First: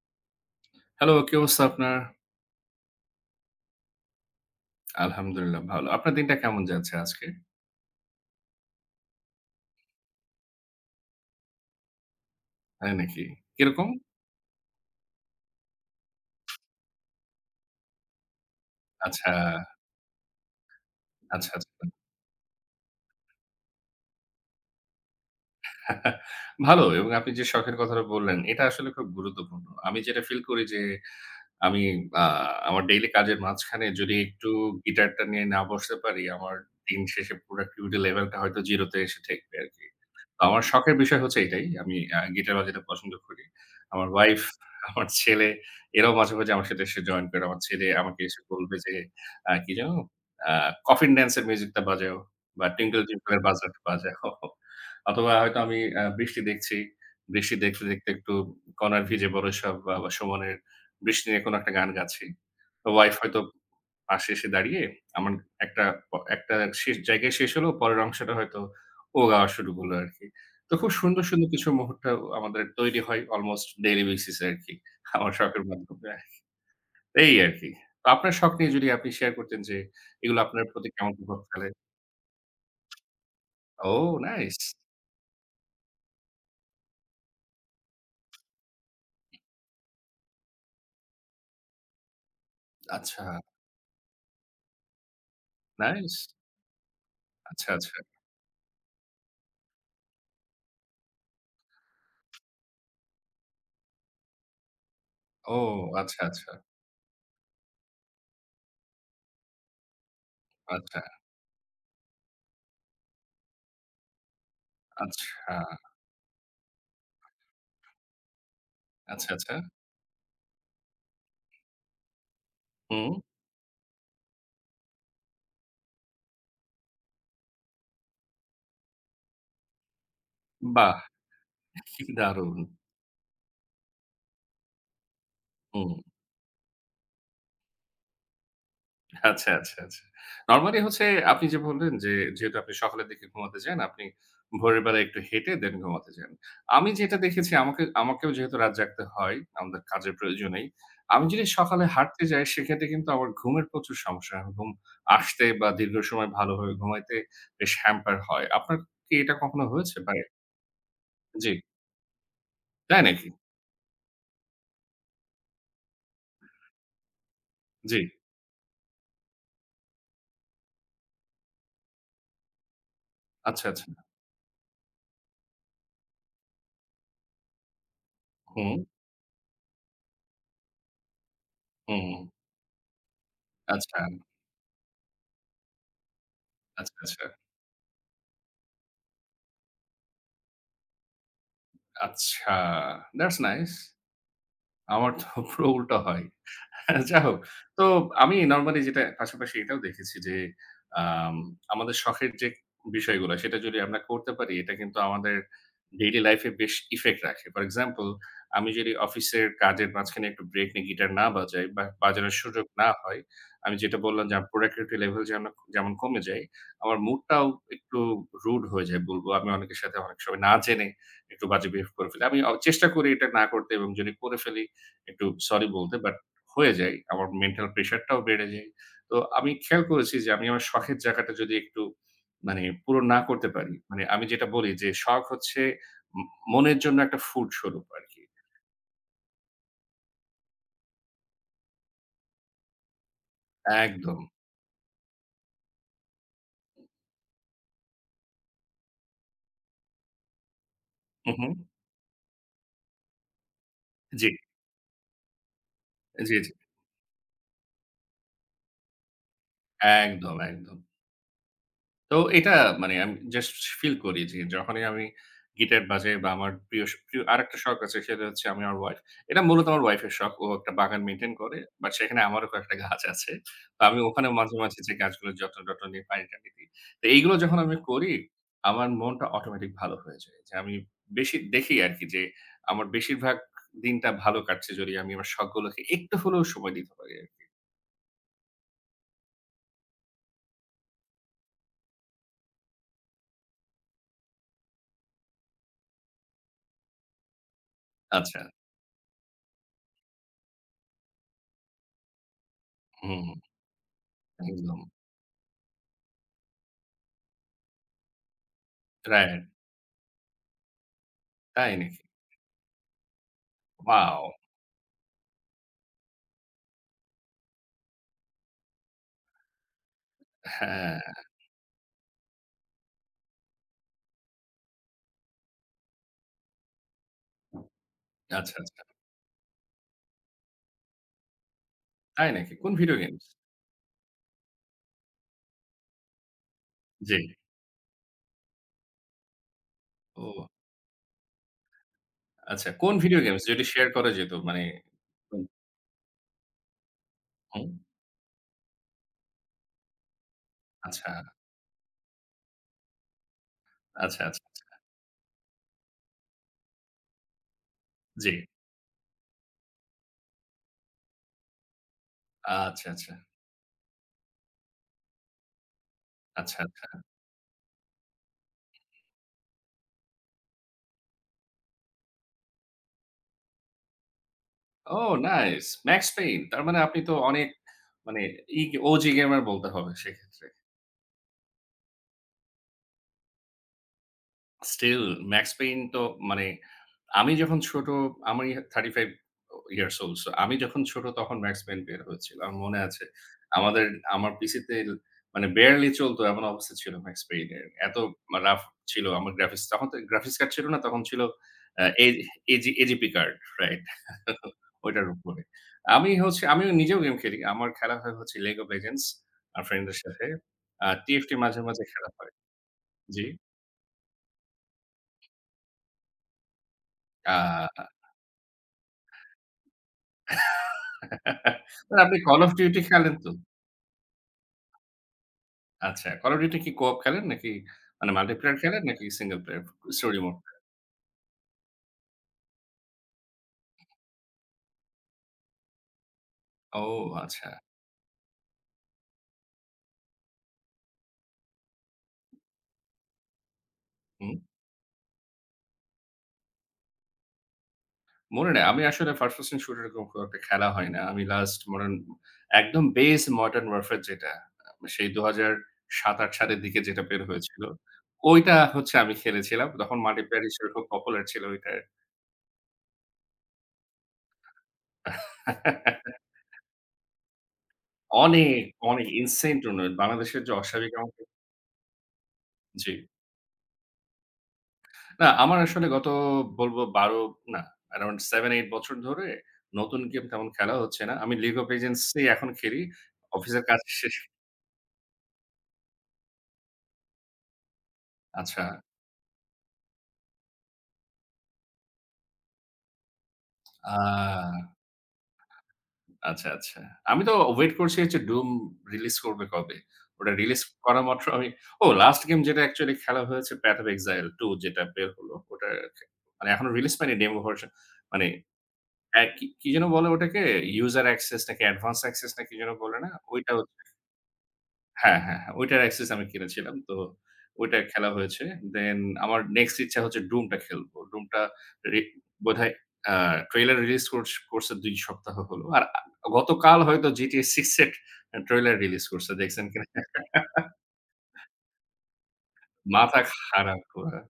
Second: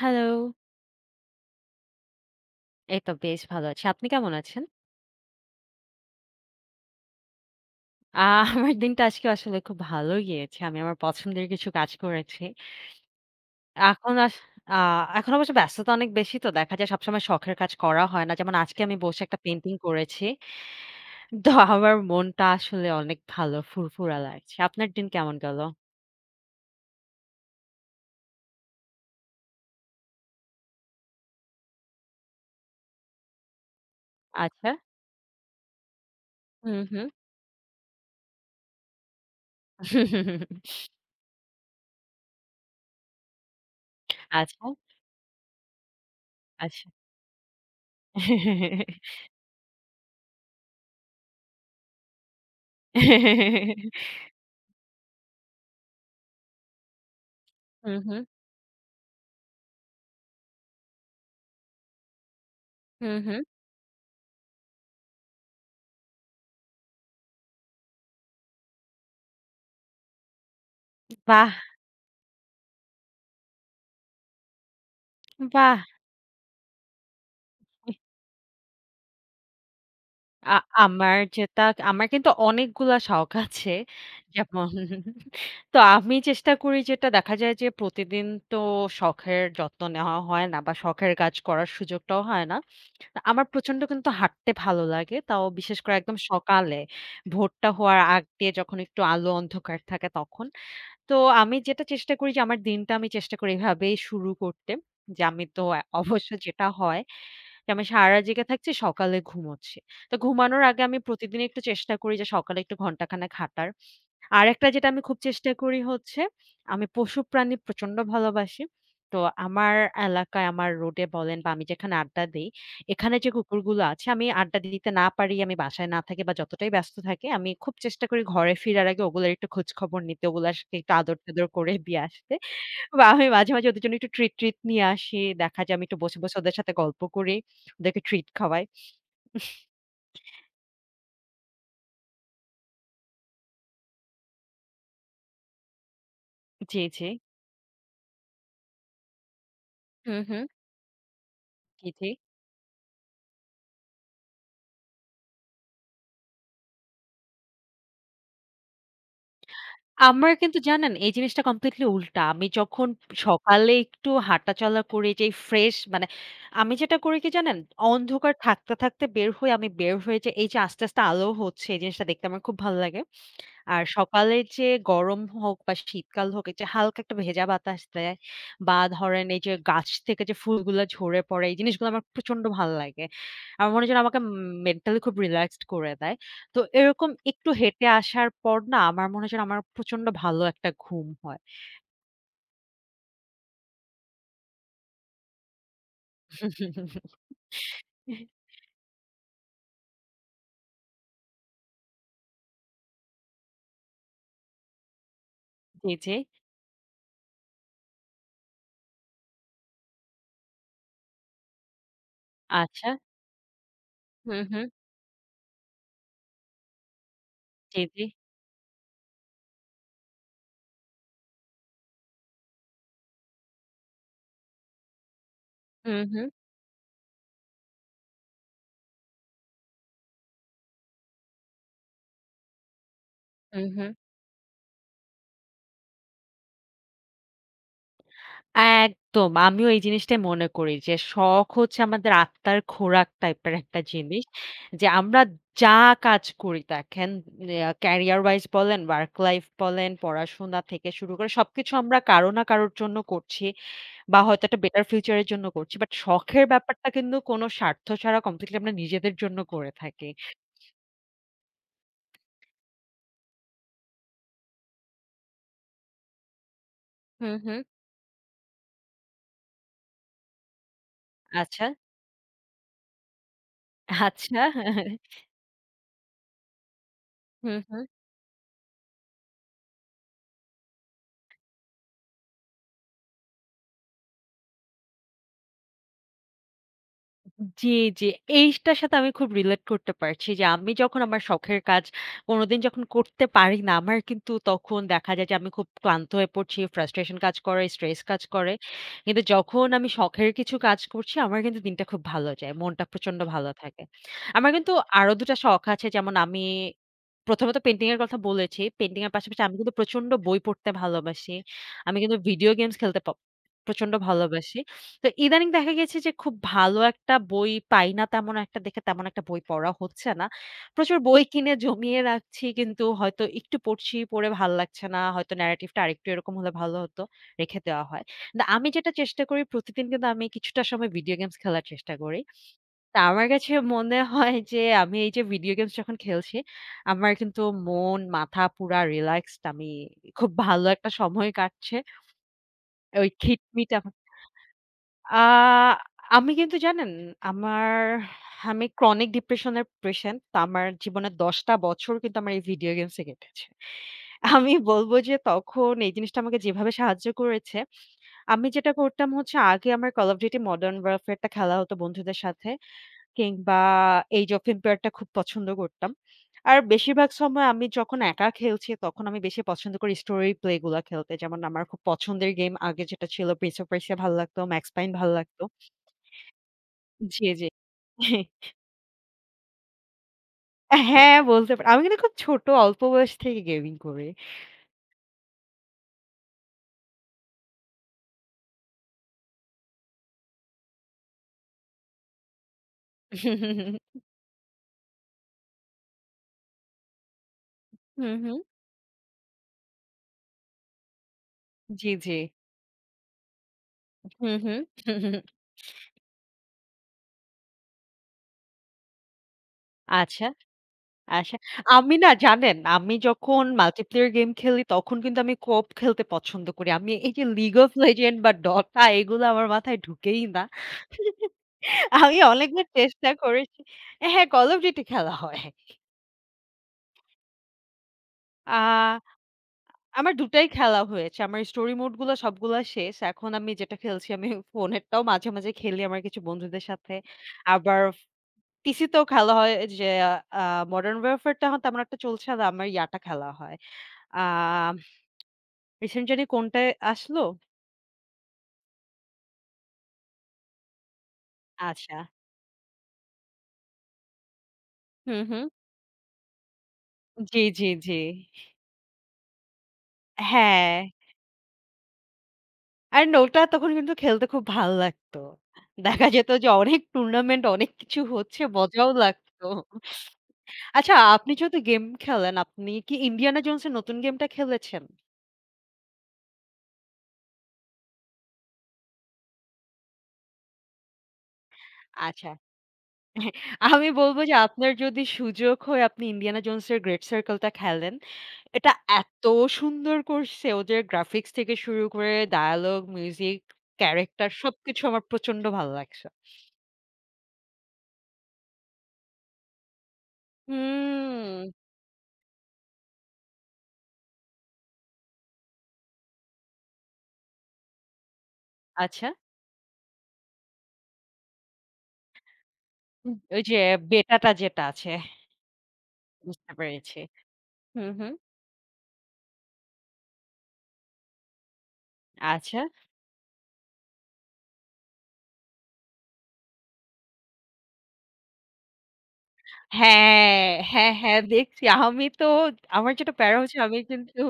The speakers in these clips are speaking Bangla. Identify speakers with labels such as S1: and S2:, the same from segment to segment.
S1: হ্যালো।
S2: হ্যালো, কি অবস্থা আপনার?
S1: এই তো বেশ ভালো আছি। আপনি কেমন আছেন?
S2: আলহামদুলিল্লাহ ভালো। আপনার দিনটা কেমন যাচ্ছে আজকে?
S1: আ আমার দিনটা আজকে আসলে খুব ভালো গিয়েছে। আমি আমার পছন্দের কিছু কাজ করেছি।
S2: তাই নাকি? কিরকম?
S1: এখন আস আ এখন অবশ্য ব্যস্ততা অনেক বেশি তো দেখা যায় সবসময় শখের কাজ করা হয় না। যেমন আজকে আমি বসে
S2: আচ্ছা,
S1: একটা পেইন্টিং করেছি।
S2: আচ্ছা,
S1: তো
S2: আচ্ছা।
S1: আমার মনটা আসলে অনেক ভালো ফুরফুরা লাগছে। আপনার দিন কেমন গেল?
S2: ভালো এবং আপনি যে শখের কথাটা বললেন, এটা আসলে খুব গুরুত্বপূর্ণ। আমি যেটা ফিল করি যে আমি আ আমার ডেইলি কাজের মাঝখানে যদি একটু
S1: আচ্ছা।
S2: গিটারটা নিয়ে না বসতে পারি, আমার
S1: হুম,
S2: দিন
S1: হুম।
S2: শেষে প্রোডাক্টিভিটি লেভেলটা হয়তো 0 তে এসে ঠেকবে আরকি। তো আমার শখের বিষয় হচ্ছে এটাই। আমি গিটার বাজাতে পছন্দ করি। আমার ওয়াইফ,
S1: আচ্ছা,
S2: আমার ছেলে এরাও মাঝে, মাঝে আমার সাথে
S1: আচ্ছা।
S2: এসে জয়েন করে। আমার ছেলে আমাকে এসে বলবে যে, কি যেন? আ কফিন ড্যান্স এর মিউজিকটা বাজাও বা টিঙ্কল টিঙ্কল এর বাজারটা বাজাও। অথবা হয়তো আমি বৃষ্টি দেখছি। বৃষ্টি দেখতে,
S1: হুম,
S2: দেখতে
S1: হুম।
S2: একটু কণার ভিজে বড় সব বা সুমনের বৃষ্টি নিয়ে কোনো একটা গান গাচ্ছি। তো ওয়াইফ
S1: হুম,
S2: হয়তো
S1: হুম।
S2: পাশে এসে দাঁড়িয়ে আমার একটা একটা শেষ জায়গায় শেষ হলো, পরের অংশটা হয়তো ও গাওয়া শুরু করলো আরকি। তো খুব সুন্দর, সুন্দর
S1: বাহ!
S2: কিছু মুহূর্ত আমাদের তৈরি হয় অলমোস্ট ডেইলি বেসিস এ আরকি। আমার শখের
S1: বাহ!
S2: মাধ্যমে। এই আরকি। তো আপনার শখ নিয়ে যদি আপনি শেয়ার করতেন যে এগুলো
S1: আ
S2: আপনার প্রতি কেমন
S1: আমার
S2: প্রভাব
S1: যেটা
S2: ফেলে?
S1: আমার কিন্তু অনেকগুলা শখ আছে।
S2: ও নাইস!
S1: যেমন তো আমি চেষ্টা করি যেটা দেখা যায় যে প্রতিদিন তো শখের যত্ন নেওয়া হয় না বা শখের কাজ করার সুযোগটাও হয় না। তা
S2: আচ্ছা,
S1: আমার প্রচন্ড কিন্তু হাঁটতে ভালো লাগে। তাও বিশেষ করে
S2: নাইস।
S1: একদম সকালে
S2: আচ্ছা,
S1: ভোরটা
S2: আচ্ছা।
S1: হওয়ার আগ দিয়ে যখন একটু আলো অন্ধকার থাকে তখন। তো আমি যেটা চেষ্টা করি যে আমার দিনটা আমি চেষ্টা করি এভাবেই শুরু করতে। যে আমি
S2: ও
S1: তো
S2: আচ্ছা,
S1: অবশ্য
S2: আচ্ছা,
S1: যেটা হয় যে আমি সারারাত জেগে থাকছি, সকালে ঘুমোচ্ছি। তো ঘুমানোর আগে আমি
S2: আচ্ছা,
S1: প্রতিদিন একটু চেষ্টা করি যে সকালে একটু ঘন্টাখানেক হাঁটার। আরেকটা যেটা আমি খুব
S2: আচ্ছা,
S1: চেষ্টা করি হচ্ছে, আমি পশুপ্রাণী প্রচন্ড ভালোবাসি। তো
S2: আচ্ছা, আচ্ছা।
S1: আমার এলাকায় আমার রোডে বলেন বা আমি যেখানে আড্ডা দেই,
S2: হুম,
S1: এখানে যে কুকুরগুলো আছে আমি আড্ডা দিতে না পারি, আমি বাসায় না থাকি বা যতটাই ব্যস্ত থাকি, আমি খুব চেষ্টা করি ঘরে ফিরার আগে ওগুলার একটু খোঁজখবর নিতে, ওগুলার সাথে একটু
S2: বাহ!
S1: আদর-টাদর করে দিয়ে
S2: কি
S1: আসতে।
S2: দারুণ!
S1: বা আমি মাঝে, মাঝে ওদের জন্য একটু ট্রিট ট্রিট নিয়ে আসি। দেখা যায় আমি
S2: হুম।
S1: একটু বসে, বসে ওদের সাথে গল্প করি। ওদেরকে ট্রিট খাওয়াই।
S2: আচ্ছা, আচ্ছা, আচ্ছা। নরমালি হচ্ছে আপনি যে বললেন যে, যেহেতু আপনি সকালের দিকে ঘুমাতে যান, আপনি ভোরের বেলা একটু হেঁটে দেন ঘুমাতে যান।
S1: জি,
S2: আমি
S1: জি।
S2: যেটা দেখেছি আমাকেও যেহেতু রাত জাগতে হয়, আমাদের কাজের
S1: হুম, হুম।
S2: প্রয়োজনেই। আমি যদি সকালে
S1: জি, জি।
S2: হাঁটতে যাই সেক্ষেত্রে কিন্তু আমার ঘুমের প্রচুর সমস্যা হয়। ঘুম আসতে বা দীর্ঘ সময় ভালোভাবে ঘুমাইতে বেশ হ্যাম্পার হয়। আপনার কি এটা কখনো হয়েছে ভাই?
S1: আমার কিন্তু জানেন এই জিনিসটা
S2: জি।
S1: কমপ্লিটলি উল্টা। আমি যখন
S2: তাই নাকি?
S1: সকালে একটু হাঁটাচলা করি যেই ফ্রেশ মানে আমি যেটা করি কি জানেন?
S2: জি।
S1: অন্ধকার থাকতে, থাকতে বের হই। আমি বের হয়ে যে এই যে আস্তে, আস্তে আলো হচ্ছে এই জিনিসটা দেখতে আমার খুব ভালো লাগে।
S2: আচ্ছা,
S1: আর
S2: আচ্ছা।
S1: সকালে যে গরম হোক বা শীতকাল হোক এই যে হালকা একটা ভেজা বাতাস দেয় বা
S2: হুম,
S1: ধরেন এই যে গাছ থেকে যে ফুলগুলা ঝরে পড়ে এই জিনিসগুলো আমার
S2: হুম।
S1: প্রচন্ড ভালো লাগে। আমার মনে হয়
S2: আচ্ছা,
S1: যেন আমাকে মেন্টালি খুব রিল্যাক্সড করে দেয়। তো
S2: আচ্ছা,
S1: এরকম
S2: আচ্ছা।
S1: একটু হেঁটে আসার পর না আমার মনে হয় যেন আমার প্রচন্ড ভালো একটা ঘুম হয়।
S2: আচ্ছা, that's nice. আমার তো পুরো উল্টো হয়। যা হোক। তো আমি নরমালি যেটা পাশাপাশি এটাও দেখেছি যে, আম আমাদের শখের যে বিষয়গুলো সেটা যদি আমরা করতে পারি এটা কিন্তু আমাদের
S1: জি, জি।
S2: ডেইলি লাইফ এ বেশ ইফেক্ট রাখে। ফর এক্সাম্পল আমি যদি অফিসের কাজের মাঝখানে একটু ব্রেক নিয়ে গিটার না বাজাই বা বাজানোর সুযোগ না
S1: আচ্ছা।
S2: হয়, আমি যেটা বললাম যে
S1: হুম,
S2: আমার
S1: হুম।
S2: প্রোডাক্টিভিটি লেভেল যেন যেমন কমে যায়, আমার মুডটাও
S1: জি,
S2: একটু
S1: জি।
S2: রুড হয়ে যায় বলব। আমি অনেকের সাথে অনেক সময় না জেনে একটু বাজে বিহেভ করে ফেলি। আমি চেষ্টা করি এটা না করতে এবং যদি করে ফেলি একটু সরি বলতে।
S1: হুম,
S2: বাট
S1: হুম।
S2: হয়ে যাই। আমার মেন্টাল প্রেশারটাও বেড়ে যায়। তো আমি খেয়াল করেছি যে আমি আমার শখের জায়গাটা যদি একটু মানে পূরণ না করতে
S1: হুম,
S2: পারি,
S1: হুম।
S2: মানে আমি যেটা বলি যে শখ হচ্ছে ম মনের জন্য একটা ফুড স্বরূপ আরকি।
S1: একদম। আমিও এই জিনিসটাই মনে করি যে, শখ হচ্ছে আমাদের আত্মার খোরাক টাইপের একটা
S2: একদম।
S1: জিনিস। যে আমরা যা কাজ করি দেখেন ক্যারিয়ার ওয়াইজ বলেন, ওয়ার্ক লাইফ বলেন, পড়াশোনা থেকে শুরু
S2: হু,
S1: করে
S2: হু।
S1: সবকিছু আমরা কারো না কারোর জন্য করছি বা
S2: জি,
S1: হয়তো একটা বেটার ফিউচার এর জন্য করছি। বাট
S2: জি,
S1: শখের
S2: জি।
S1: ব্যাপারটা কিন্তু কোনো স্বার্থ ছাড়া কমপ্লিটলি আমরা নিজেদের জন্য করে থাকি।
S2: একদম, একদম। তো এটা মানে আমি জাস্ট ফিল করি যে যখনই আমি গিটার বাজাই বা আমার প্রিয়
S1: হুম,
S2: আরেকটা
S1: হুম।
S2: শখ আছে সেটা হচ্ছে আমি আমার ওয়াইফ এটা মূলত আমার ওয়াইফ এর শখ। ও একটা বাগান মেইনটেইন করে।
S1: আচ্ছা,
S2: বাট সেখানে আমারও কয়েকটা গাছ আছে। তো আমি ওখানে
S1: আচ্ছা।
S2: মাঝে, মাঝে যে গাছগুলোর যত্ন-টত্ন নিই, পানি-টানি দিই। তো এইগুলো যখন
S1: হুম,
S2: আমি
S1: হুম।
S2: করি আমার মনটা অটোমেটিক ভালো হয়ে যায়। যে আমি বেশি দেখি আরকি যে আমার বেশিরভাগ দিনটা ভালো কাটছে যদি আমি আমার শখগুলোকে একটু হলেও সময় দিতে পারি আরকি।
S1: জি, জি। এইটার সাথে আমি খুব রিলেট করতে পারছি যে আমি যখন আমার শখের কাজ কোনোদিন যখন করতে পারি না, আমার কিন্তু তখন দেখা যায় যে আমি খুব ক্লান্ত হয়ে পড়ছি, ফ্রাস্ট্রেশন কাজ করে, স্ট্রেস কাজ
S2: আচ্ছা।
S1: করে। কিন্তু যখন আমি শখের কিছু কাজ করছি, আমার কিন্তু দিনটা খুব ভালো যায়। মনটা প্রচন্ড
S2: হুম,
S1: ভালো থাকে। আমার কিন্তু
S2: একদম।
S1: আরো ২ টা শখ আছে যেমন আমি প্রথমত পেইন্টিং এর কথা বলেছি। পেইন্টিং এর পাশাপাশি
S2: রাইট।
S1: আমি কিন্তু প্রচন্ড বই পড়তে ভালোবাসি।
S2: তাই
S1: আমি
S2: নাকি?
S1: কিন্তু ভিডিও গেমস খেলতে প্রচন্ড
S2: ওয়াও!
S1: ভালোবাসি। তো ইদানিং দেখা গেছে যে খুব ভালো একটা বই পাই না তেমন একটা দেখে তেমন একটা বই পড়া হচ্ছে না। প্রচুর
S2: হ্যাঁ,
S1: বই কিনে জমিয়ে রাখছি কিন্তু হয়তো একটু পড়ছি, পড়ে ভাল লাগছে না। হয়তো ন্যারেটিভটা আরেকটু এরকম হলে ভালো হতো। রেখে দেওয়া হয়। না
S2: আচ্ছা,
S1: আমি
S2: আচ্ছা।
S1: যেটা চেষ্টা করি প্রতিদিন কিন্তু আমি কিছুটা সময় ভিডিও গেমস খেলার চেষ্টা করি।
S2: তাই নাকি? কোন ভিডিও
S1: তা
S2: গেমস?
S1: আমার কাছে মনে হয় যে আমি এই যে ভিডিও গেমস যখন খেলছি, আমার
S2: জি।
S1: কিন্তু মন, মাথা পুরা রিল্যাক্সড। আমি খুব
S2: ও
S1: ভালো একটা সময় কাটছে।
S2: আচ্ছা, কোন
S1: ওই
S2: ভিডিও গেমস যদি
S1: খিটমিট
S2: শেয়ার
S1: এখন
S2: করা যেত মানে হুম,
S1: আ আমি কিন্তু জানেন
S2: হুম।
S1: আমার আমি ক্রনিক ডিপ্রেশন এর পেশেন্ট। তো আমার
S2: আচ্ছা,
S1: জীবনের ১০ টা বছর কিন্তু আমার এই ভিডিও গেমস এ কেটেছে।
S2: আচ্ছা, আচ্ছা, আচ্ছা।
S1: আমি বলব যে তখন এই জিনিসটা আমাকে যেভাবে সাহায্য করেছে,
S2: জি।
S1: আমি যেটা করতাম হচ্ছে আগে আমার Call of Duty Modern Warfare টা খেলা হতো বন্ধুদের সাথে।
S2: আচ্ছা, আচ্ছা,
S1: কিংবা Age of Empire টা খুব পছন্দ করতাম। আর
S2: আচ্ছা, আচ্ছা।
S1: বেশিরভাগ সময় আমি যখন একা খেলছি, তখন আমি বেশি পছন্দ করি story play গুলা খেলতে। যেমন আমার খুব পছন্দের গেম আগে যেটা ছিল Prince of Persia ভাল লাগতো, Max Payne
S2: ও
S1: ভাল লাগতো।
S2: নাইস! Max Payne. তার মানে আপনি তো
S1: জি, জি।
S2: অনেক মানে ই ওজি গেমার বলতে হবে সেক্ষেত্রে।
S1: হ্যাঁ, বলতে পারেন। আমি কিন্তু খুব ছোট অল্প বয়স থেকে গেমিং করি।
S2: স্টিল Max Payne তো মানে আমি যখন ছোট আমি 35 ইয়ার্স ওল্ড সো আমি যখন ছোট তখন Max Payne বের হয়েছিল। আমার মনে আছে। আমাদের আমার পিসিতে মানে বারেলি চলতো এমন অবস্থা ছিল Max Payne এর। এত
S1: হুম, হুম।
S2: রাফ ছিল আমার গ্রাফিক্স। তখন তো গ্রাফিক্স কার্ড ছিল না তখন ছিল আ
S1: G,
S2: A
S1: G.
S2: AGP card, right?
S1: হুম, হুম।
S2: ওইটার উপরে। আমিও নিজেও গেম খেলি। আমার খেলা হয় হচ্ছে League of Legends আমার ফ্রেন্ডদের সাথে।
S1: আচ্ছা।
S2: আর TFT
S1: আচ্ছা,
S2: মাঝে, মাঝে
S1: আমি
S2: খেলা
S1: না
S2: হয়।
S1: জানেন, আমি
S2: জি।
S1: যখন multiplayer গেম খেলি তখন কিন্তু আমি co-op খেলতে পছন্দ করি। আমি এই যে
S2: আ
S1: League of Legends বা Dota এগুলো আমার মাথায় ঢুকেই না।
S2: মানে আপনি
S1: আমি
S2: কল অফ
S1: অনেকবার
S2: ডিউটি
S1: চেষ্টা
S2: খেলেন তো?
S1: করেছি। হ্যাঁ, Call of Duty খেলা হয়।
S2: আচ্ছা, কল অফ ডিউটি কি কো-অপ খেলেন নাকি মানে মাল্টিপ্লেয়ার
S1: আ
S2: খেলেন নাকি সিঙ্গল প্লেয়ার
S1: আমার
S2: স্টোরি
S1: ২
S2: মোড?
S1: টাই খেলা হয়েছে। আমার story mode গুলো সবগুলা শেষ। এখন আমি যেটা খেলছি ফোনেরটাও মাঝে, মাঝে খেলি আমার কিছু বন্ধুদের
S2: ও
S1: সাথে।
S2: আচ্ছা।
S1: আবার PC তেও খেলা হয় যে আ Modern Warfare টা তেমন একটা চলছে না। আমার ইয়াটা খেলা হয়। আ
S2: হুম।
S1: Recent জানি কোনটায় আসলো?
S2: মনে নেই। আমি আসলে ফার্স্ট পারসন শুটার এরকম খুব একটা খেলা হয় না। আমি লাস্ট মডার্ন
S1: আচ্ছা।
S2: একদম বেস মডার্ন ওয়ারফেয়ার যেটা সেই
S1: হুম, হুম।
S2: ২০০৭-৮ সালের দিকে যেটা বের
S1: জি,
S2: হয়েছিল।
S1: জি, জি।
S2: ওইটা হচ্ছে আমি খেলেছিলাম। তখন মাল্টিপ্লেয়ার হিসেবে
S1: হ্যাঁ।
S2: খুব পপুলার ছিল ওইটার।
S1: আর নোটা তখন কিন্তু খেলতে খুব ভাল লাগতো। দেখা যেত যে অনেক টুর্নামেন্ট, অনেক কিছু হচ্ছে,
S2: অনেক,
S1: মজাও
S2: অনেক
S1: লাগতো।
S2: ইনসেন টুর্নামেন্ট বাংলাদেশের যে অস্বাভাবিক
S1: আচ্ছা
S2: আমাকে
S1: আপনি যেহেতু গেম খেলেন, আপনি
S2: জি।
S1: কি 'ইন্ডিয়ানা জোনস' এর নতুন গেমটা খেলেছেন?
S2: না, আমার আসলে গত বলব ১২ না, around 7-8 বছর ধরে নতুন গেম তেমন খেলা হচ্ছে না। আমি League of Legends ই
S1: আচ্ছা।
S2: এখন খেলি। অফিসের কাজ
S1: আমি বলব
S2: শেষে
S1: যে আপনার যদি সুযোগ হয় আপনি 'ইন্ডিয়ানা জোনস' এর 'গ্রেট সার্কেল' টা খেলেন।
S2: আচ্ছা।
S1: এটা এত সুন্দর করছে ওদের গ্রাফিক্স থেকে শুরু করে ডায়ালগ, মিউজিক, ক্যারেক্টার
S2: আ
S1: সবকিছু আমার প্রচন্ড ভালো লাগছে।
S2: আচ্ছা, আচ্ছা। আমি তো ওয়েট করছি হচ্ছে Doom রিলিজ করবে কবে। ওটা রিলিজ করা
S1: হুম।
S2: মাত্র আমি ও লাস্ট গেম যেটা অ্যাকচুয়ালি খেলা হয়েছে Path of Exile 2 যেটা বের হলো। ওটা খে মানে এখনো রিলিজ পায়নি ডেমো ভার্সন। মানে
S1: আচ্ছা,
S2: কি, কি যেন বলে ওটাকে? ইউজার অ্যাক্সেস নাকি অ্যাডভান্স অ্যাক্সেস না কি যেন বলে না?
S1: হুম, ওই যে
S2: ওইটাও
S1: বেটাটা যেটা আছে
S2: হ্যাঁ, হ্যাঁ, হ্যাঁ। ওইটার অ্যাক্সেস আমি
S1: বুঝতে
S2: কিনেছিলাম। তো
S1: পেরেছি।
S2: ওইটা
S1: হুম,
S2: খেলা
S1: হুম।
S2: হয়েছে। দেন আমার নেক্সট ইচ্ছা হচ্ছে Doom টা খেলবো। Doom টা রি
S1: আচ্ছা।
S2: বোধহয় আ ট্রেইলার রিলিজ করছ করছে ২ সপ্তাহ হলো। আর গতকাল হয়তো GTA 6 এর ট্রেইলার রিলিজ করছে। দেখছেন কিনা?
S1: হ্যাঁ, হ্যাঁ, হ্যাঁ দেখছি। আমি তো আমার যেটা
S2: মাথা
S1: প্যারা হচ্ছে আমি
S2: খারাপ পুরা।
S1: কিন্তু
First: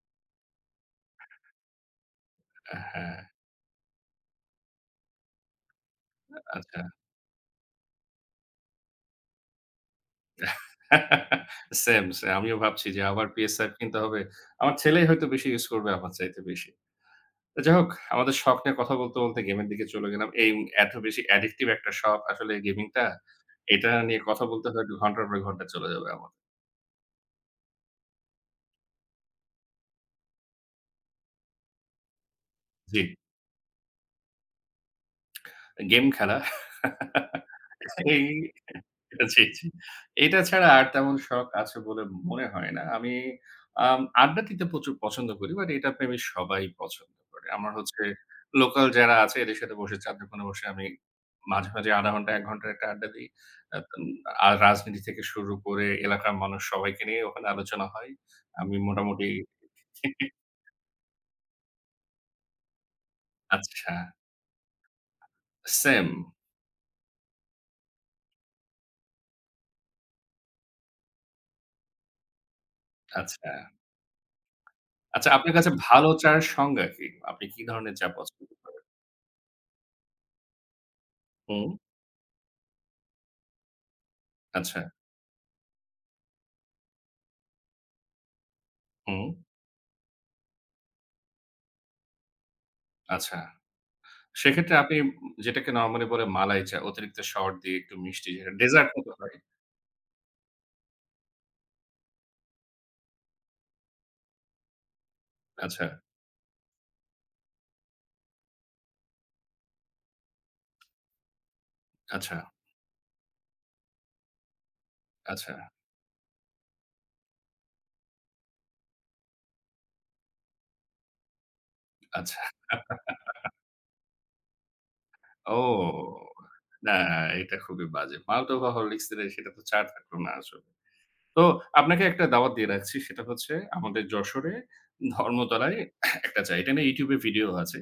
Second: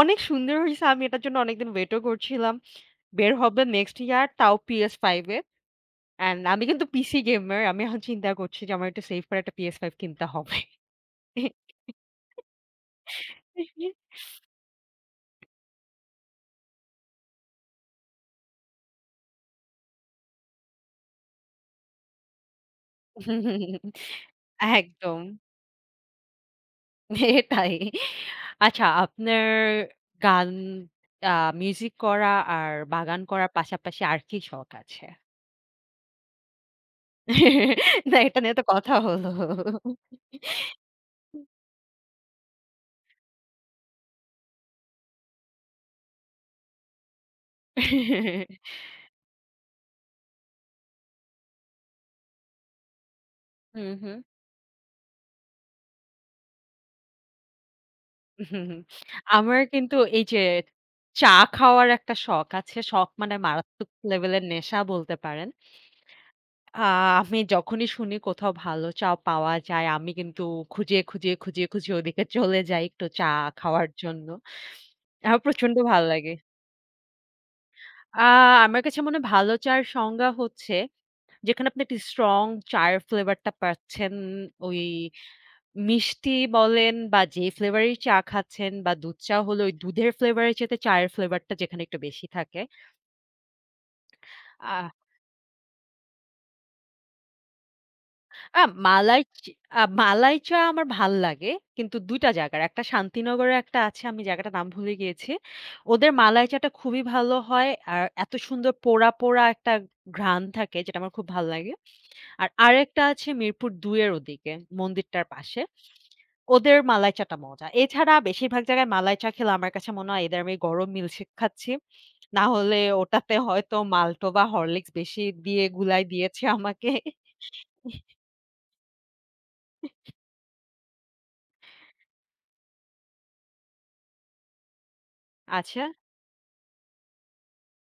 S1: অনেক সুন্দর হইছে। আমি এটার জন্য অনেকদিন ওয়েটও করছিলাম।
S2: হ্যাঁ,
S1: বের হবে নেক্সট ইয়ার তাও PS5 এ। অ্যান্ড আমি
S2: আচ্ছা।
S1: কিন্তু পিসি গেমার। আমি এখন চিন্তা করছি যে আমার একটু সেভ করে একটা PS5 কিনতে হবে।
S2: Same, same. আমিও ভাবছি যে আবার PS5 কিনতে হবে। আমার ছেলেই হয়তো বেশি ইউজ করবে আমার চাইতে বেশি। যাই হোক আমাদের শখ নিয়ে কথা বলতে গেমের দিকে চলে গেলাম। এই এত বেশি অ্যাডিক্টিভ একটা শখ আসলে গেমিংটা। এটা নিয়ে কথা বলতে হয়তো
S1: একদম
S2: ঘন্টার পর ঘন্টা চলে যাবে আমার।
S1: এটাই। আচ্ছা আপনার গান আ মিউজিক করা আর
S2: জি।
S1: বাগান করার পাশাপাশি আর কি শখ আছে?
S2: গেম খেলা।
S1: না
S2: এই
S1: এটা নিয়ে তো কথা হলো।
S2: জি, জি। এটা ছাড়া আর তেমন শখ আছে বলে মনে হয় না। আমি আড্ডা দিতে প্রচুর পছন্দ করি। বাট এটা প্রেমী সবাই পছন্দ করে। আমার হচ্ছে লোকাল যারা আছে এদের সাথে বসে চা'র দোকানে বসে আমি মাঝে, মাঝে ০.৫ ঘন্টা ১ ঘন্টার একটা আড্ডা দিই। আ
S1: হুম,
S2: তন
S1: হুম।
S2: আর রাজনীতি থেকে শুরু করে এলাকার মানুষ সবাইকে নিয়ে ওখানে আলোচনা হয়।
S1: হুম।
S2: আমি মোটামুটি
S1: আমার কিন্তু এই যে চা খাওয়ার একটা শখ আছে। শখ মানে মারাত্মক
S2: আচ্ছা,
S1: লেভেলের নেশা বলতে পারেন।
S2: সেম
S1: আ আমি যখনই শুনি কোথাও ভালো চা পাওয়া যায়, আমি কিন্তু খুঁজে, খুঁজে, খুঁজে, খুঁজে ওদিকে চলে যাই একটু চা
S2: আচ্ছা।
S1: খাওয়ার জন্য।
S2: আচ্ছা,
S1: আমার
S2: আপনার কাছে
S1: প্রচন্ড ভাল
S2: ভালো
S1: লাগে।
S2: চা'র সংজ্ঞা কি? আপনি কি ধরনের চা
S1: আ
S2: পছন্দ
S1: আমার
S2: করেন?
S1: কাছে মনে হয় ভালো চা'র সংজ্ঞা হচ্ছে, যেখানে
S2: হুম,
S1: আপনি একটি স্ট্রং চায়ের ফ্লেভারটা পাচ্ছেন, ওই
S2: আচ্ছা,
S1: মিষ্টি বলেন বা যে ফ্লেভারেরই চা খাচ্ছেন বা দুধ
S2: হুম,
S1: চা হলে ওই দুধের ফ্লেভারের চাইতে চায়ের ফ্লেভারটা যেখানে একটু বেশি থাকে।
S2: আচ্ছা।
S1: আ
S2: সেক্ষেত্রে আপনি যেটাকে নরমালি বলে মালাই চা, অতিরিক্ত শর্ট দিয়ে একটু মিষ্টি যেটা
S1: আ
S2: ডেজার্ট মতো
S1: মালাই
S2: হয়।
S1: চি আ মালাই চা আমার ভাল লাগে। কিন্তু ২ টা জায়গার। একটা শান্তিনগরে একটা আছে, আমি জায়গাটার নাম ভুলে গিয়েছি।
S2: আচ্ছা,
S1: ওদের মালাই চাটা খুবই ভালো হয়। আর এত সুন্দর পোড়া, পোড়া একটা ঘ্রাণ থাকে যেটা আমার খুব ভাল লাগে।
S2: আচ্ছা,
S1: আর আরেকটা আছে মিরপুর ২ এর ওদিকে, মন্দিরটার
S2: আচ্ছা,
S1: পাশে। ওদের মালাই চাটা মজা। এছাড়া বেশিরভাগ জায়গায় মালাই চা খেলে আমার কাছে মনে হয় এদার আমি গরম মিল্কশেক খাচ্ছি।
S2: আচ্ছা।
S1: না হলে ওটাতে হয়তো মাল্টো বা হরলিক্স বেশি দিয়ে গুলাই
S2: ও!
S1: দিয়েছে আমাকে।
S2: না, এটা খুবই বাজে। মাল্টো বা হরলিক্স দিলে সেটা তো চা থাকলো না আসলে। তো আপনাকে একটা দাওয়াত দিয়ে রাখছি। সেটা হচ্ছে আমাদের যশোরে ধর্মতলায়
S1: আচ্ছা,
S2: একটা চা। এটা নিয়ে YouTube এ ভিডিও আছে।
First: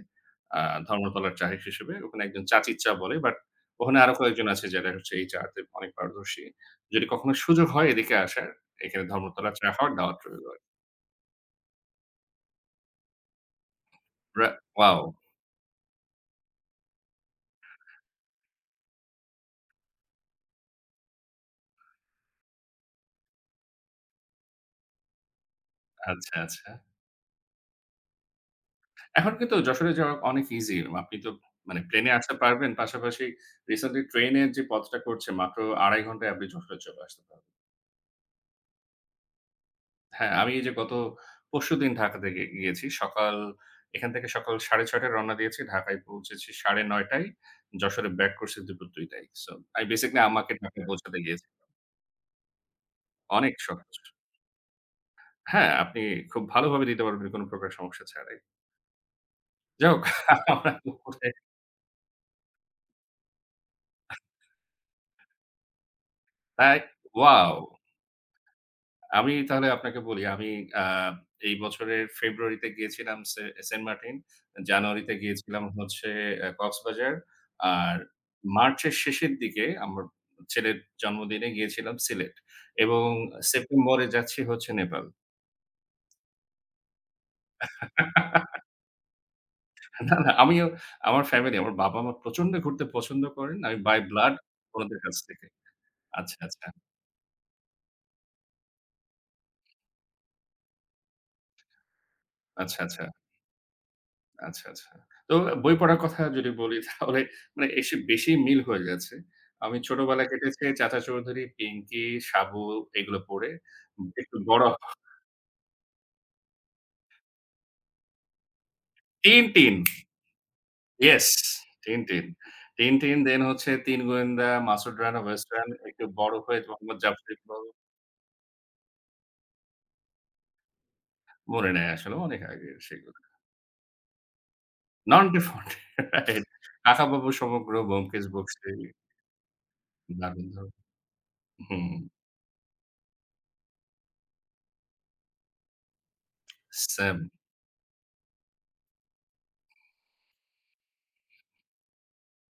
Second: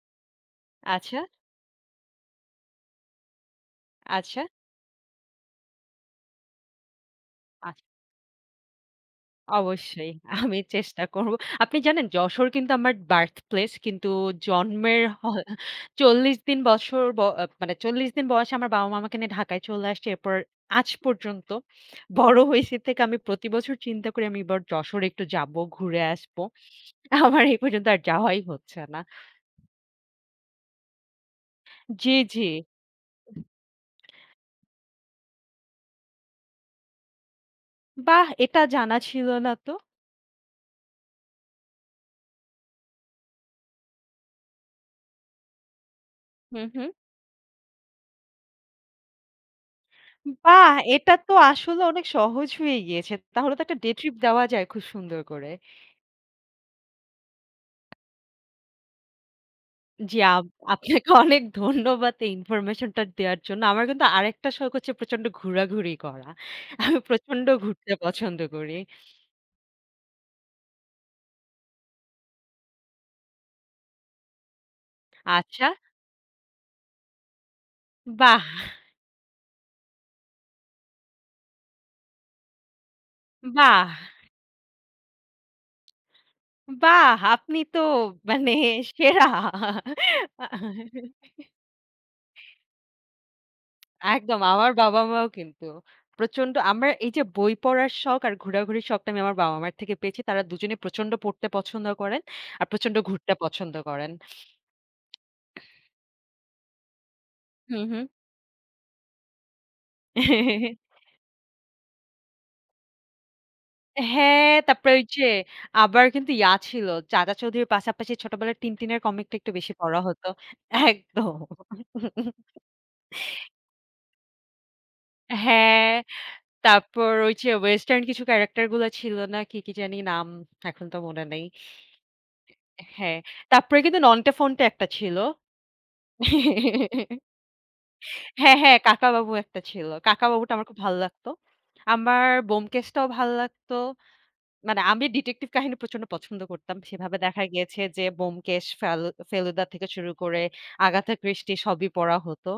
S2: আ
S1: আচ্ছা,
S2: ধর্মতলার চা হিসেবে। ওখানে একজন চাচির চা বলে। বাট ওখানে আরো
S1: আচ্ছা।
S2: কয়েকজন আছে যারা হচ্ছে এই চাতে অনেক পারদর্শী। যদি কখনো সুযোগ
S1: আচ্ছা,
S2: হয় এদিকে আসার, এখানে ধর্মতলার চা খাওয়ার
S1: অবশ্যই
S2: দাওয়াত রইল।
S1: আমি চেষ্টা করব। আপনি জানেন যশোর কিন্তু আমার বার্থ প্লেস কিন্তু
S2: রা ওয়াও!
S1: জন্মের হ ৪০ দিন বছর ব মানে ৪০ দিন বয়সে আমার বাবা-মা আমাকে নিয়ে ঢাকায় চলে আসছে। এরপর আজ পর্যন্ত বড় হইছি থেকে আমি প্রতি বছর চিন্তা করি আমি এবার যশোরে একটু যাব, ঘুরে
S2: আচ্ছা,
S1: আসবো।
S2: আচ্ছা।
S1: আমার এই পর্যন্ত আর যাওয়াই হচ্ছে না।
S2: এখন কিন্তু যশোরে যাওয়া অনেক ইজি। আপনি তো মানে প্লেনে
S1: জি,
S2: আসতে
S1: জি।
S2: পারবেন। পাশাপাশি রিসেন্টলি ট্রেনের যে পথটা করছে মাত্র ২.৫ ঘন্টায় আপনি যশোরে চলে আসতে পারবেন।
S1: বাহ! এটা জানা ছিল না তো।
S2: হ্যাঁ, আমি এই যে গত পরশুদিন ঢাকাতে গিয়েছি। এখান থেকে সকাল ৬:৩০ টায় রওনা দিয়েছি। ঢাকায় পৌঁছেছি
S1: হুম, হুম।
S2: ৯:৩০ টায়। যশোরে ব্যাক করছি দুপুর ২ টায়। সো আমি বেসিক্যালি আমাকে ঢাকায়
S1: বাহ!
S2: আচ্ছা।
S1: এটা
S2: পৌঁছাতে
S1: তো
S2: গিয়েছিলাম।
S1: আসলে অনেক সহজ হয়ে গিয়েছে।
S2: অনেক
S1: তাহলে তো একটা ডে
S2: সহজ।
S1: ট্রিপ দেওয়া যায় খুব সুন্দর করে।
S2: হ্যাঁ, আপনি খুব ভালোভাবে দিতে পারবেন কোন প্রকার সমস্যা ছাড়াই। যাই হোক
S1: জি, আপ
S2: আমরা
S1: আপনাকে
S2: দুপুরে
S1: অনেক ধন্যবাদ এই ইনফরমেশনটা দেওয়ার জন্য। আমার কিন্তু আরেকটা শখ হচ্ছে প্রচন্ড ঘোরাঘুরি করা।
S2: তাই
S1: আমি প্রচন্ড
S2: ওয়াও!
S1: ঘুরতে পছন্দ করি।
S2: আমি তাহলে আপনাকে বলি, আমি আ এই বছরের ফেব্রুয়ারিতে গিয়েছিলাম সেন্ট মার্টিন, জানুয়ারিতে গিয়েছিলাম
S1: আচ্ছা,
S2: হচ্ছে কক্সবাজার। আর
S1: বাহ!
S2: মার্চের শেষের দিকে আমার ছেলের জন্মদিনে গিয়েছিলাম সিলেট এবং
S1: বাহ!
S2: সেপ্টেম্বরে যাচ্ছি হচ্ছে নেপাল।
S1: বাহ! আপনি তো মানে সেরা।
S2: না, না আমিও আমার ফ্যামিলি আমার বাবা-মা প্রচন্ড ঘুরতে পছন্দ করেন। আমি বাই ব্লাড
S1: একদম আমার
S2: ওনাদের কাছ
S1: বাবা-মাও
S2: থেকে।
S1: কিন্তু
S2: আচ্ছা,
S1: প্রচন্ড
S2: আচ্ছা।
S1: আমার এই যে বই পড়ার শখ আর ঘোরাঘুরির শখটা আমি আমার বাবা-মার থেকে পেয়েছি। তারা দুজনেই প্রচন্ড পড়তে পছন্দ করেন আর
S2: আচ্ছা,
S1: প্রচন্ড
S2: আচ্ছা।
S1: ঘুরতে পছন্দ করেন।
S2: আচ্ছা, আচ্ছা। তো বই পড়ার কথা যদি বলি তাহলে মানে
S1: হুম,
S2: এসে বেশি মিল হয়ে যাচ্ছে। আমি ছোটবেলায় কেটেছে
S1: হুম।
S2: চাচা চৌধুরী, পিঙ্কি, সাবু এগুলো পড়ে। একটু
S1: হ্যাঁ,
S2: বড়
S1: তারপরে ওই যে আবার কিন্তু ইয়া ছিল। চাচা চৌধুরীর পাশাপাশি ছোটবেলায় 'টিনটিন' এর কমিকটা
S2: টিন,
S1: একটু বেশি
S2: টিন।
S1: পড়া হতো।
S2: ইয়েস!
S1: একদম।
S2: টিন, টিন। টিন, টিন দেন হচ্ছে ৩ গোয়েন্দা, মাসুদ রানা ওয়েস্টার্ন,
S1: হ্যাঁ,
S2: একটু বড় হয়ে মোহাম্মদ
S1: তারপর
S2: জাফর
S1: ওই যে
S2: ইকবাল।
S1: ওয়েস্টার্ন কিছু ক্যারাক্টার গুলা ছিল না? কি, কি জানি নাম? এখন তো মনে নেই।
S2: মনে নাই আসলে অনেক আগের সেগুলো।
S1: হ্যাঁ, তারপরে কিন্তু 'নন্টে ফন্টে' একটা ছিল।
S2: নন্টে ফন্টে রাইট। কাকাবাবু সমগ্র, ব্যোমকেশ
S1: হ্যাঁ,
S2: বক্সী,
S1: হ্যাঁ, 'কাকাবাবু' একটা ছিল।
S2: দারুণ,
S1: 'কাকাবাবু'টা আমার
S2: দারুণ।
S1: খুব ভাল লাগতো।
S2: হুম।
S1: আমার 'ব্যোমকেশটাও' ভাল লাগতো। মানে আমি ডিটেকটিভ কাহিনী প্রচন্ড পছন্দ করতাম। সেভাবে
S2: সেম।
S1: দেখা গিয়েছে যে ব্যোমকেশ, ফেলুদা থেকে শুরু করে আগাথা ক্রিস্টি সবই পড়া হতো।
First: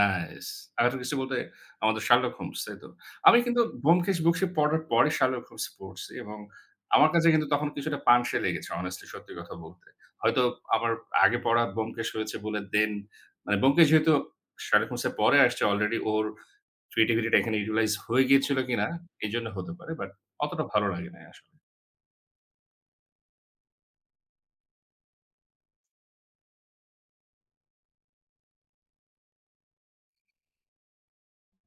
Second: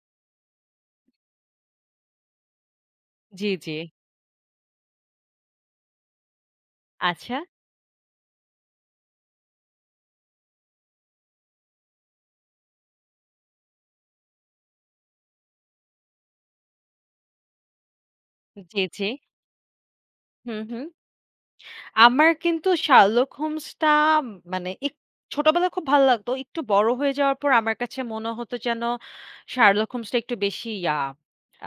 S2: নাইস। আরেকটা কিছু বলতে আমাদের 'Sherlock Holmes' তাই তো? আমি
S1: জি,
S2: কিন্তু
S1: জি।
S2: 'ব্যোমকেশ বক্সী' পড়ার পরে 'Sherlock Holmes' পড়ছি এবং আমার কাছে
S1: আচ্ছা।
S2: কিন্তু তখন কিছুটা পাংশে লেগেছে honestly সত্যি কথা বলতে। হয়তো আমার আগে পড়া 'ব্যোমকেশ' হয়েছে বলে দেন মানে 'ব্যোমকেশ' যেহেতু 'Sherlock Holmes' এর পরে আসছে অলরেডি ওর ক্রিয়েটিভিটি টা এখানে ইউটিলাইজ হয়ে গিয়েছিল
S1: জি,
S2: কিনা
S1: জি।
S2: এজন্য হতে পারে। বাট
S1: হুম,
S2: অতটা
S1: হুম।
S2: ভালো লাগে নাই আসলে।
S1: আমার কিন্তু 'শার্লক হোমসটা' মানে ছোটবেলায় খুব ভালো লাগতো। একটু বড় হয়ে যাওয়ার পর আমার কাছে মনে হতো যেন 'শার্লক হোমসটা' একটু বেশি ইয়া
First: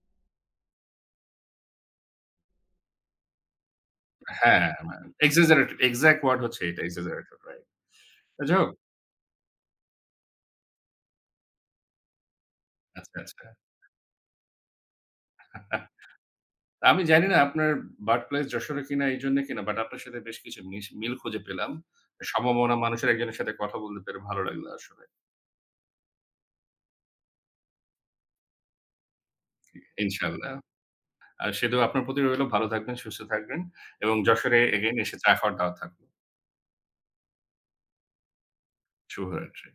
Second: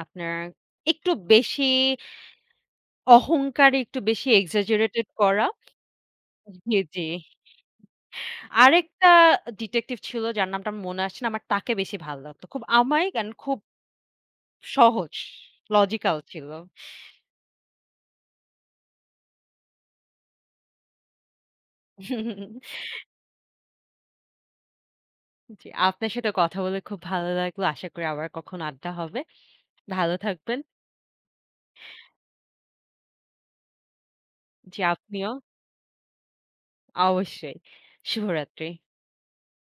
S1: আপনার একটু বেশি অহংকারী, একটু বেশি
S2: হ্যাঁ, মানে
S1: এক্সাজারেটেড করা।
S2: এক্সাজারেটেড এক্সাক্ট ওয়ার্ড হচ্ছে
S1: জি,
S2: এটা
S1: জি।
S2: Exaggerated right. যাই হোক
S1: আরেকটা ডিটেকটিভ ছিল যার নামটা আমার মনে আসছে না। আমার তাকে বেশি ভালো লাগতো। খুব অমায়িক
S2: আচ্ছা,
S1: অ্যান্ড
S2: আচ্ছা।
S1: খুব সহজ, লজিক্যাল ছিল।
S2: আমি জানি না আপনার বার্থ প্লেস যশোরে কিনা এইজন্যে কিনা, বাট আপনার সাথে বেশ কিছু মিশ মিল খুঁজে পেলাম। সম্ভাবনা মানুষের একজনের সাথে কথা বলতে পেরে ভালো লাগলো আসলে।
S1: জি, আপনার সাথে কথা বলে খুব ভালো লাগলো। আশা করি আবার কখনো আড্ডা হবে। ভালো
S2: ইনশাআল্লাহ।
S1: থাকবেন।
S2: আর সেটাও আপনার প্রতি রইলো ভালো থাকবেন, সুস্থ থাকবেন এবং যশোরে
S1: জি,
S2: এগেইন এসে
S1: আপনিও।
S2: চা খাওয়ার দাওয়াত থাকলো।
S1: অবশ্যই। শুভরাত্রি।
S2: শুভরাত্রি।